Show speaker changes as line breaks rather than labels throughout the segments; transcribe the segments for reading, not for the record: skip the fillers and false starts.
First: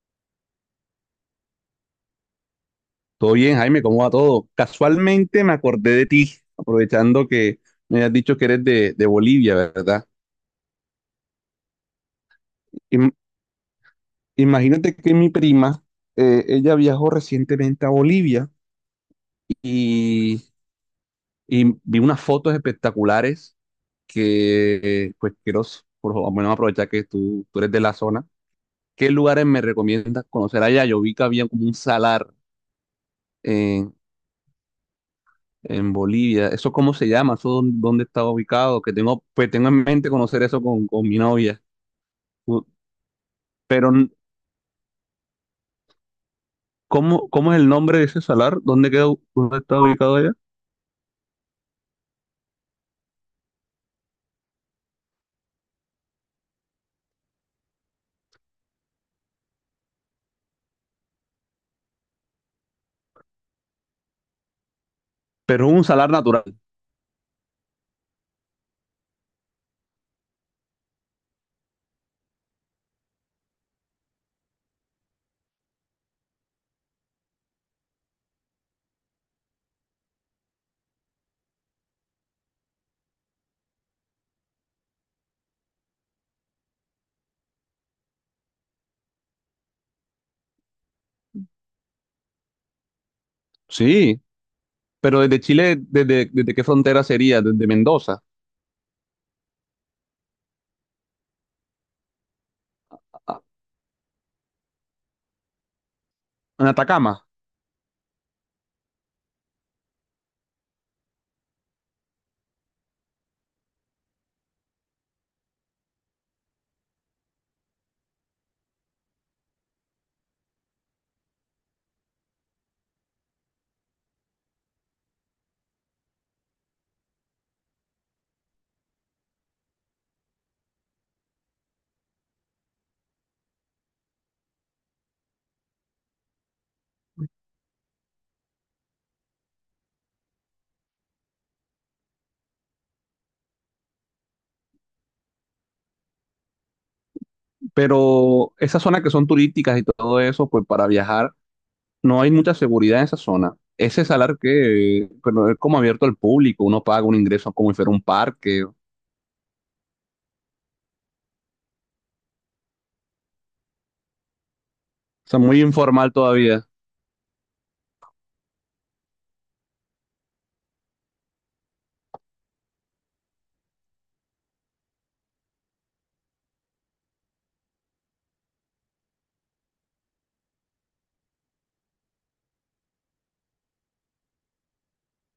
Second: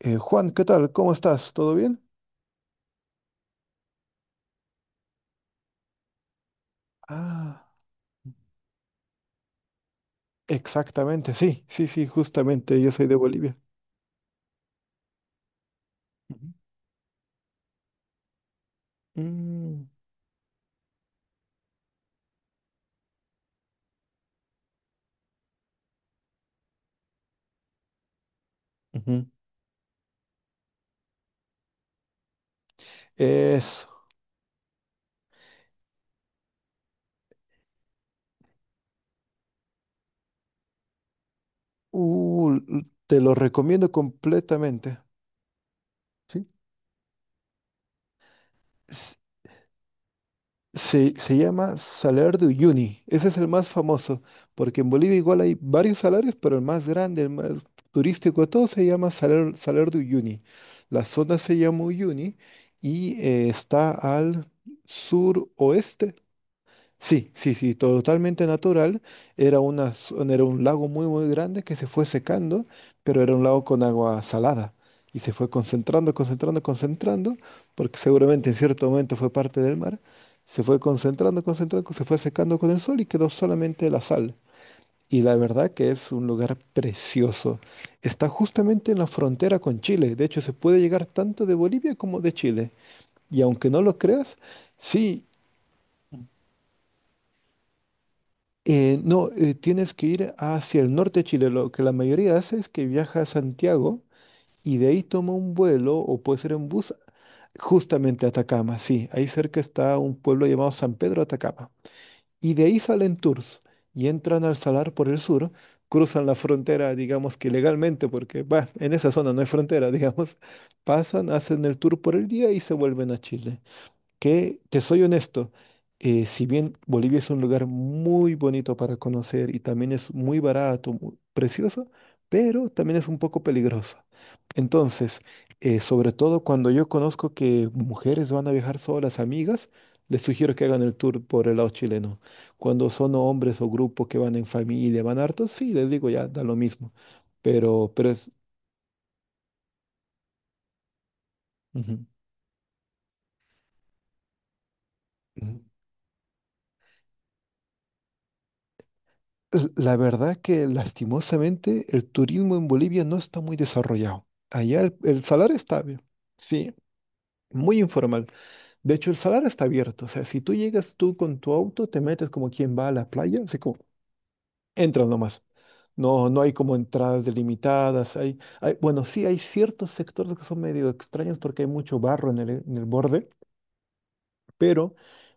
Juan, ¿qué tal? ¿Cómo estás? ¿Todo bien?
Todo bien, Jaime, ¿cómo va todo? Casualmente me acordé de ti, aprovechando que
Ah,
me has dicho que eres de Bolivia, ¿verdad?
exactamente, sí, sí, sí, justamente, yo soy
Im-
de Bolivia.
Imagínate que mi prima,
Ujú.
ella viajó recientemente a Bolivia
Mm,
y, y vi unas fotos espectaculares que, pues, quiero, por favor, bueno, aprovechar que tú eres de la zona. ¿Qué
ujú.
lugares me recomiendas conocer allá? Yo vi que había como un salar
Es,
en Bolivia. ¿Eso cómo se llama? ¿Eso dónde está ubicado? Que tengo, pues tengo en mente conocer eso con mi novia. U-
Te lo recomiendo
Pero,
completamente. ¿Sí?
¿cómo es el nombre de ese salar? ¿Dónde queda,
S-
dónde está ubicado allá?
se llama Salar de Uyuni, ese es el más famoso, porque en Bolivia igual hay varios salarios, pero el más grande, el más turístico de todos se llama Salar de Uyuni. La zona se llama Uyuni y está al
Pero es un salar
suroeste.
natural.
Sí, sí, sí, totalmente natural. Era un lago muy, muy grande que se fue secando, pero era un lago con agua salada y se fue concentrando, concentrando, concentrando, porque seguramente en cierto momento fue parte del mar. Se fue concentrando, concentrando, se fue secando con el sol y quedó solamente la sal. Y la verdad que es un lugar precioso. Está justamente en la frontera con Chile. De hecho, se puede llegar tanto de Bolivia como de Chile. Y aunque no lo
Sí,
creas,
pero
sí.
desde Chile, ¿desde qué frontera sería? Desde Mendoza,
No, tienes que ir hacia el norte de Chile. Lo que la mayoría hace es que viaja a
a-
Santiago y de ahí toma un vuelo o puede ser
en
en bus
Atacama.
justamente a Atacama. Sí, ahí cerca está un pueblo llamado San Pedro de Atacama. Y de ahí salen tours y entran al Salar por el sur, cruzan la frontera, digamos que legalmente, porque bah, en esa zona no hay frontera, digamos. Pasan, hacen el tour por el día y se vuelven a Chile que, te soy honesto, si bien Bolivia es un lugar muy bonito para conocer y también es muy barato, precioso, pero también es un poco peligroso. Entonces, sobre todo cuando yo conozco que mujeres van a viajar solas, amigas, les sugiero que hagan el tour por el lado chileno. Cuando son hombres o grupos que van en familia, van hartos, sí, les digo ya, da lo mismo. Pero.
Pero esas zonas que son turísticas y todo eso, pues para viajar,
Ujú,
no hay mucha seguridad en esa zona. Ese salar que, pero es
ujú.
como abierto al público, uno paga un ingreso como si fuera un parque,
La verdad que lastimosamente el turismo en Bolivia no está muy desarrollado. Allá el
o sea,
salar
muy
está bien,
informal todavía.
sí, muy informal. De hecho, el salar está abierto. O sea, si tú llegas tú con tu auto, te metes como quien va a la playa, así como entras nomás. No, no hay como entradas delimitadas. Hay, bueno, sí hay ciertos sectores que son medio extraños porque hay mucho barro en el borde, pero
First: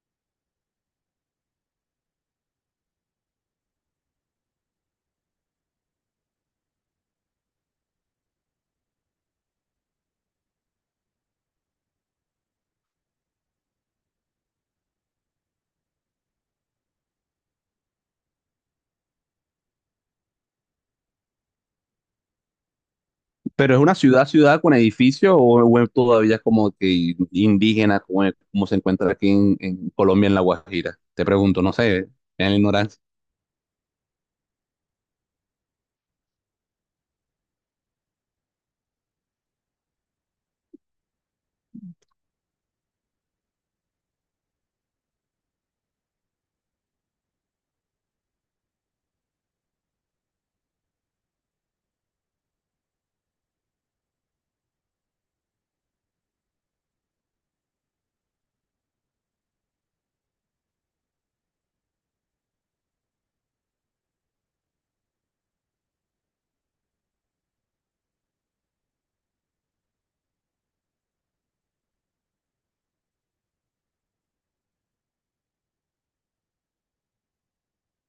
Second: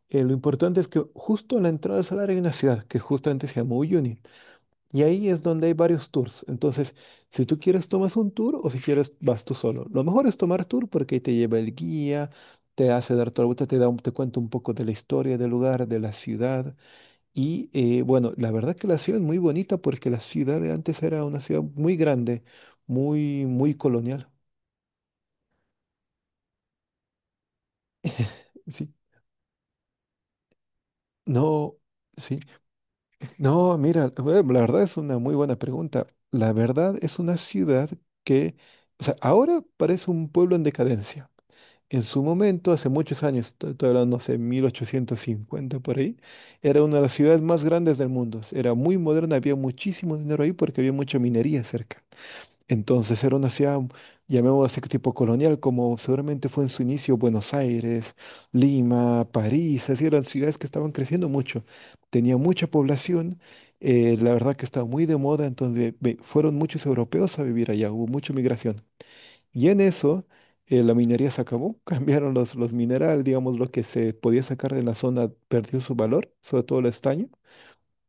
lo importante es que justo en la entrada del salar hay una ciudad que justamente se llama Uyuni. Y ahí es donde hay varios tours. Entonces, si tú quieres, tomas un tour o si quieres, vas tú solo. Lo mejor es tomar tour porque ahí te lleva el guía, te hace dar toda la vuelta, te da un- te cuenta un poco de la historia del lugar, de la ciudad. Y bueno, la verdad que la ciudad es muy bonita porque la ciudad de antes era una ciudad muy grande, muy, muy
Pero es una ciudad,
colonial.
ciudad con edificios o es todavía como que indígena, como, como se
Sí.
encuentra aquí en Colombia, en La Guajira. Te pregunto, no
No,
sé,
sí.
en la ignorancia.
No, mira, la verdad es una muy buena pregunta. La verdad es una ciudad que, o sea, ahora parece un pueblo en decadencia. En su momento, hace muchos años, estoy hablando hace 1850 por ahí, era una de las ciudades más grandes del mundo. Era muy moderna, había muchísimo dinero ahí porque había mucha minería cerca. Entonces era una ciudad, llamémosla así, tipo colonial, como seguramente fue en su inicio Buenos Aires, Lima, París, así eran ciudades que estaban creciendo mucho. Tenía mucha población, la verdad que estaba muy de moda, entonces fueron muchos europeos a vivir allá, hubo mucha migración. Y en eso, la minería se acabó, cambiaron los minerales, digamos, lo que se podía sacar de la zona perdió su valor, sobre todo el estaño,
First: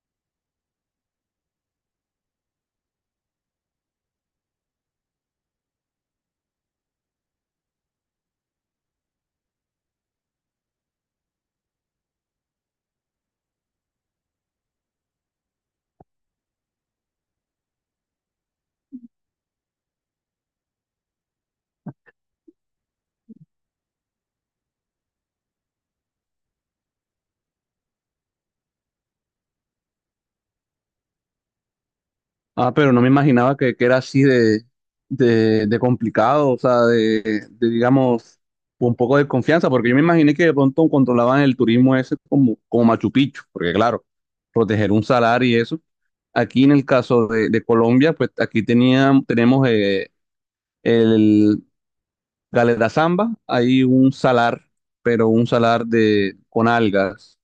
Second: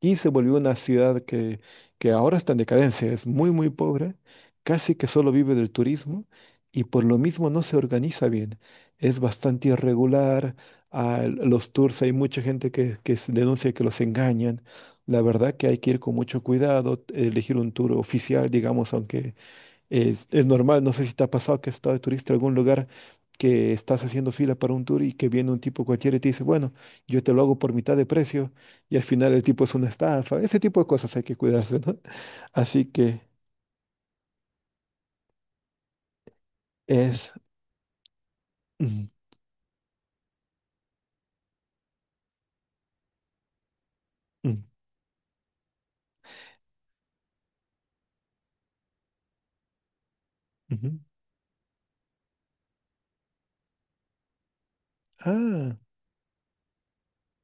y se volvió una ciudad que, ahora está en decadencia, es muy, muy pobre, casi que solo vive del turismo, y por lo mismo no se organiza bien, es bastante irregular, los tours hay mucha gente que se denuncia que los engañan, la verdad que hay que ir con mucho cuidado, elegir un tour oficial, digamos, aunque es normal, no sé si te ha pasado que has estado de turista en algún lugar que estás haciendo fila para un tour y que viene un tipo cualquiera y te dice, bueno, yo te lo hago por mitad de precio y al final el tipo es una estafa. Ese tipo de cosas hay que cuidarse, ¿no?
Ah,
Así
pero no me
que
imaginaba que era así de complicado, o sea,
es...
digamos, un
mm,
poco de confianza, porque yo me imaginé que de pronto controlaban el turismo ese como, como Machu Picchu, porque claro,
mm,
proteger un salar y eso. Aquí en el caso de Colombia, pues aquí tenían, tenemos,
ujú.
el Galeta Zamba, hay un salar, pero un
Ah,
salar de,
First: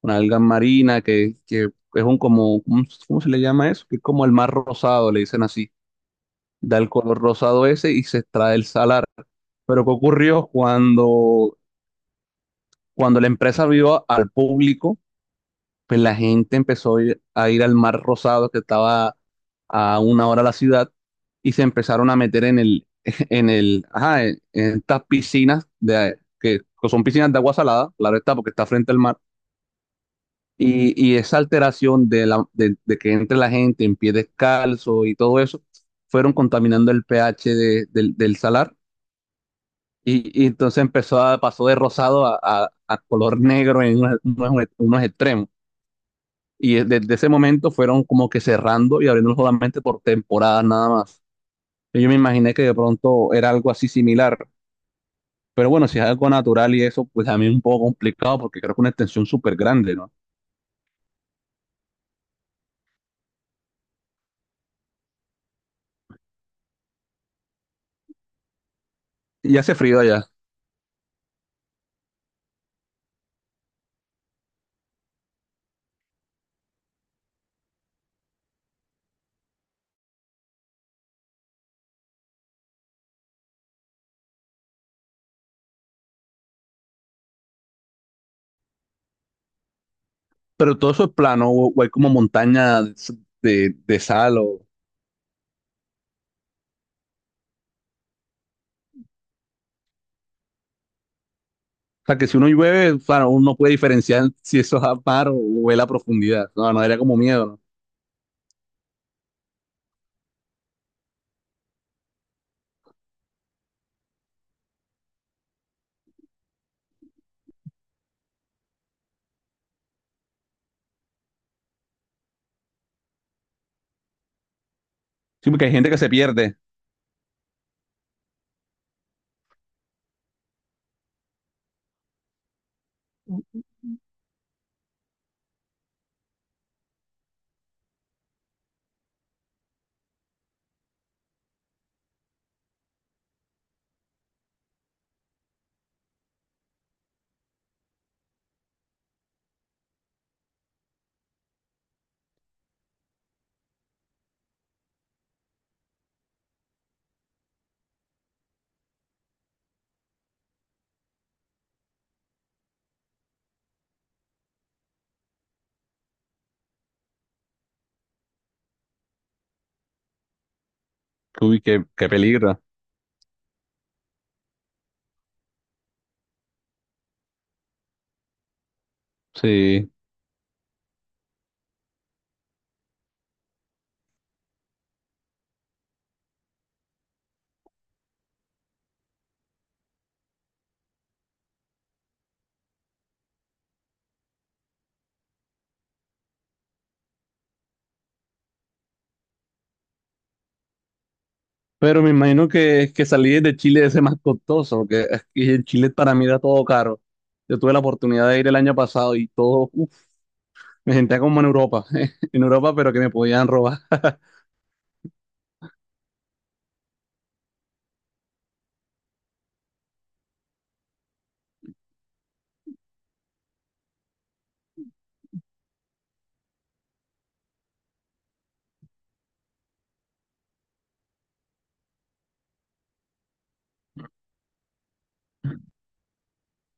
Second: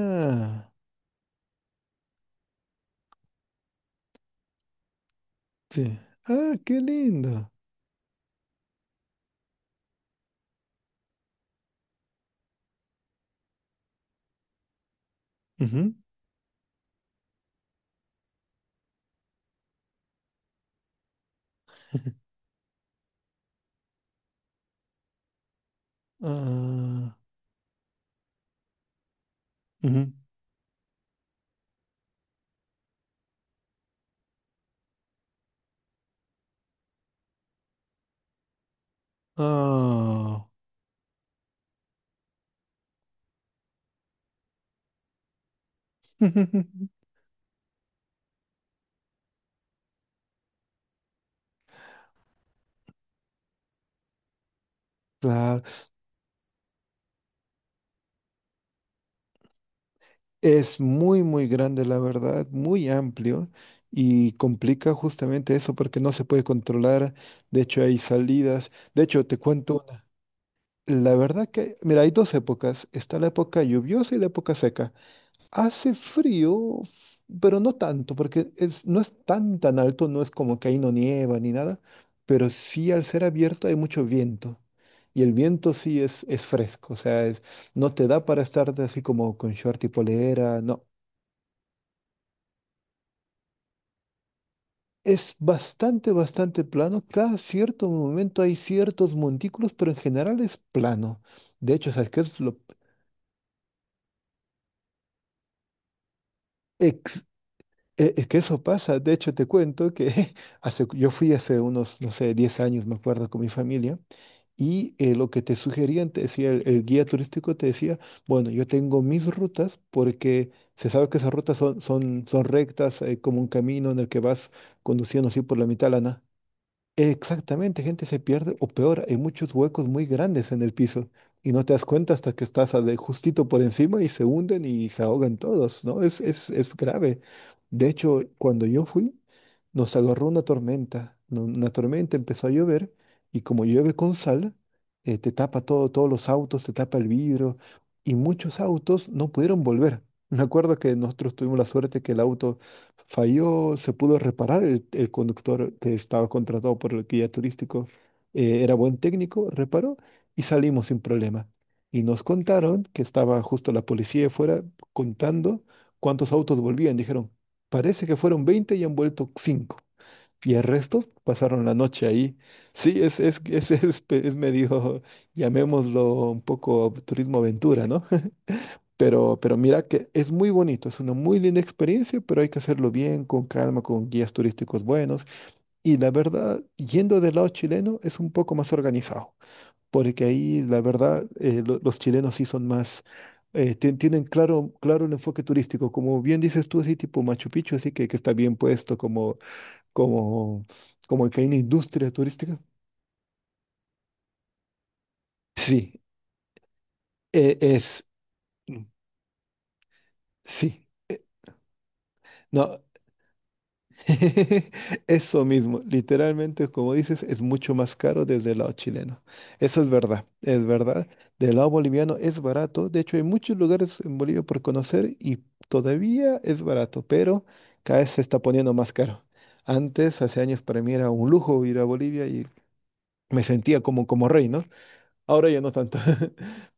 con algas marinas, que es un como, ¿cómo se le llama eso? Que es como el mar rosado, le dicen así.
sí. Ah,
Da
qué
el color
lindo.
rosado ese y se extrae el salar. Pero ¿qué ocurrió cuando la empresa vio al público?
Ujú,
Pues la gente empezó a ir al Mar Rosado que estaba a una hora de la ciudad y se empezaron a meter en el, en el, ajá, en estas piscinas de, que son
ah,
piscinas de agua salada, claro está, porque está frente al mar.
ujú,
Y esa alteración de que entre la gente en pie descalzo y todo eso, fueron contaminando el pH del salar.
ah.
Y entonces empezó a, pasó de rosado a, a color negro en unos extremos. Y desde ese momento fueron como que cerrando y abriendo solamente por temporadas nada más. Y yo me imaginé que de pronto era algo así similar.
Claro.
Pero bueno, si es algo natural y eso, pues a mí es un poco complicado porque creo que una extensión súper grande, ¿no?
Es muy, muy grande, la verdad, muy amplio y complica justamente eso porque no se puede controlar. De hecho, hay salidas. De hecho, te
Y hace
cuento
frío
una.
allá.
La verdad que, mira, hay dos épocas. Está la época lluviosa y la época seca. Hace frío, pero no tanto porque no es tan, tan alto, no es como que ahí no nieva ni nada, pero sí al ser abierto hay mucho viento. Y el viento sí es fresco, o sea, no te da para estar de así como con short y polera,
Pero
no.
todo eso es plano o hay como montañas de sal o... O
Es bastante, bastante plano. Cada cierto momento hay ciertos montículos, pero en general es plano. De hecho, ¿sabes
sea,
qué
que si
es
uno
lo
llueve, claro, uno puede diferenciar si eso es a mar o es la profundidad. No, no, era como
ex-
miedo, ¿no?
es que eso pasa. De hecho, te cuento que hace, yo fui hace unos, no sé, 10 años, me acuerdo, con mi familia, y lo que te sugerían, te decía, el guía turístico te decía, bueno, yo tengo mis rutas porque se sabe que esas rutas son rectas, como un camino en el que vas conduciendo así
Sí,
por la
porque hay
mitad de
gente
la
que se
lana.
pierde.
Exactamente, gente se pierde o peor, hay muchos huecos muy grandes en el piso y no te das cuenta hasta que estás justito por encima y se hunden y se ahogan todos, ¿no? Es grave. De hecho, cuando yo fui, nos agarró una tormenta, una tormenta empezó a llover y como llueve con sal, te tapa todo, todos los autos, te tapa el vidrio y muchos autos no pudieron volver. Me acuerdo que nosotros tuvimos la suerte que el auto falló, se pudo reparar el conductor que estaba contratado por el guía turístico, era buen técnico, reparó y salimos sin problema. Y nos contaron que estaba justo la policía afuera contando cuántos autos volvían. Dijeron, parece que fueron 20 y han vuelto 5. Y el resto
Uy,
pasaron la
qué,
noche
qué
ahí.
peligro.
Sí, es medio, llamémoslo un poco turismo aventura, ¿no? Pero mira
Sí.
que es muy bonito, es una muy linda experiencia, pero hay que hacerlo bien, con calma, con guías turísticos buenos. Y la verdad, yendo del lado chileno, es un poco más organizado, porque ahí la verdad, los chilenos sí son más, tienen claro el enfoque turístico, como bien dices tú, así tipo Machu Picchu, así que está bien puesto, como, como que hay una
Pero
industria
me imagino
turística.
que salir de Chile es más costoso, que aquí en Chile
Sí,
para mí era todo caro.
eh,
Yo tuve la
es,
oportunidad de ir el año
mm,
pasado y todo, uf,
sí.
me sentía como en Europa, en Europa,
No,
pero que me podían robar.
eso mismo, literalmente, como dices, es mucho más caro desde el lado chileno. Eso es verdad, es verdad. Del lado boliviano es barato. De hecho, hay muchos lugares en Bolivia por conocer y todavía es barato, pero cada vez se está poniendo más caro. Antes, hace años, para mí era un lujo ir a Bolivia y me sentía como, como rey, ¿no? Ahora ya no tanto.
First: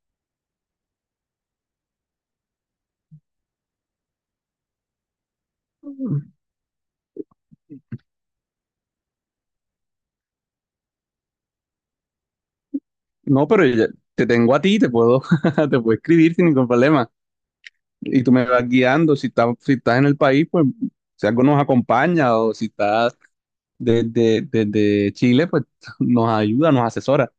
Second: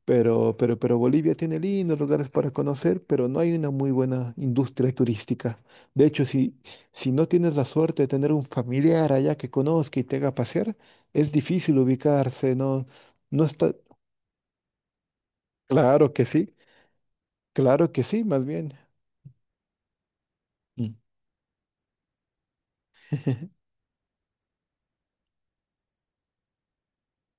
Pero Bolivia tiene lindos lugares para conocer, pero no hay una muy buena industria turística. De hecho, si, si no tienes la suerte de tener un familiar allá que conozca y te haga pasear, es difícil ubicarse, no, no
No, pero
está.
te tengo a ti, te puedo, te puedo
Claro que
escribir sin
sí,
ningún problema.
claro que
Y
sí,
tú
más
me vas
bien.
guiando, si estás en el país, pues
Mm.
si algo nos acompaña o si estás desde Chile, pues nos ayuda, nos asesora.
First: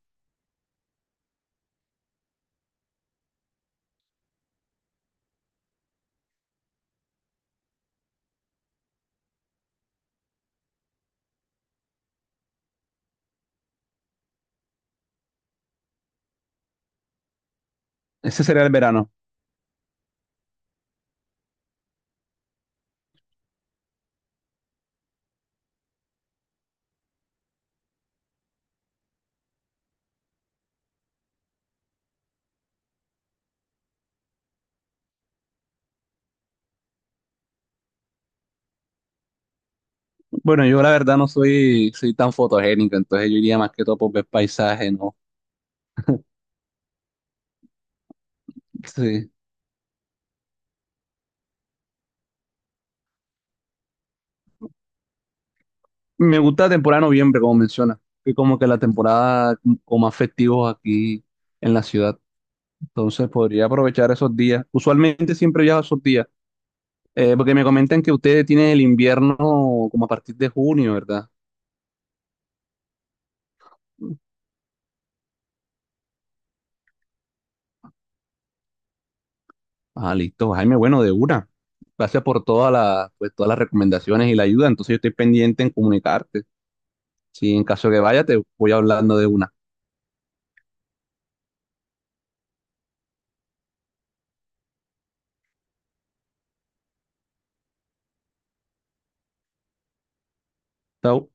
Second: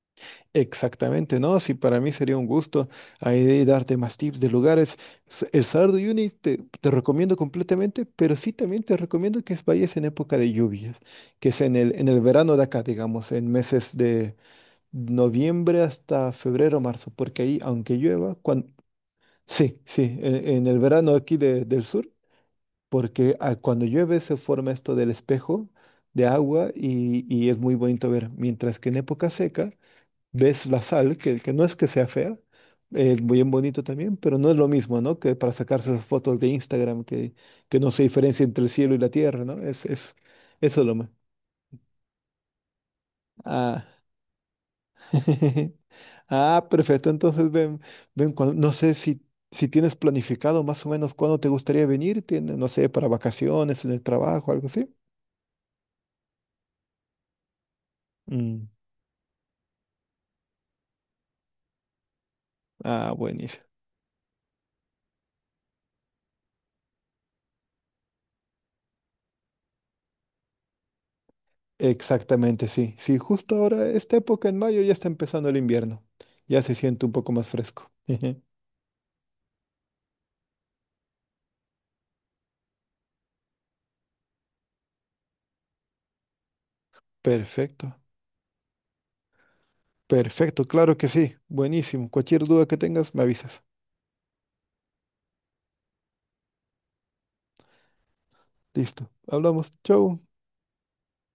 Exactamente, no, sí, para mí sería un gusto ahí de darte más tips de lugares. El Salar de Uyuni te recomiendo completamente, pero sí también te recomiendo que vayas en época de lluvias, que es en el verano de acá, digamos, en meses de noviembre hasta febrero, marzo, porque ahí, aunque llueva,
Ese sería
cuando...
el verano.
Sí, sí, en el verano aquí del sur, porque cuando llueve se forma esto del espejo de agua y es muy bonito ver, mientras que en época seca ves la sal, que, no es que sea fea, es muy bien bonito también, pero no es lo mismo, ¿no? Que para sacarse esas fotos de Instagram, que no se diferencia entre el cielo y la tierra, ¿no?
Bueno,
Eso
yo
es
la
lo más.
verdad no soy, soy tan fotogénico, entonces yo iría más que
Ah,
todo por ver paisaje, ¿no?
ah, perfecto. Entonces, ven, ven, no sé si,
Sí.
si tienes planificado más o menos cuándo te gustaría venir, tiene, no sé, para vacaciones, en el trabajo, algo así.
Me gusta la temporada de noviembre, como menciona, que como
Mm,
que la temporada con más festivos aquí en la ciudad,
ah,
entonces
buenísimo.
podría aprovechar esos días. Usualmente siempre viajo esos días, porque me comentan que ustedes tienen el invierno como a partir de junio, ¿verdad?
Exactamente, sí. Sí, justo ahora, esta época en mayo ya está empezando el invierno. Ya se siente un poco más fresco.
Ah, listo, Jaime, bueno, de una. Gracias por toda la, pues, todas las recomendaciones y la ayuda, entonces yo estoy pendiente en comunicarte. Si en caso
Perfecto.
que vaya, te voy hablando de una.
Perfecto, claro que sí. Buenísimo. Cualquier duda que tengas, me avisas. Listo. Hablamos. Chau.
Chao.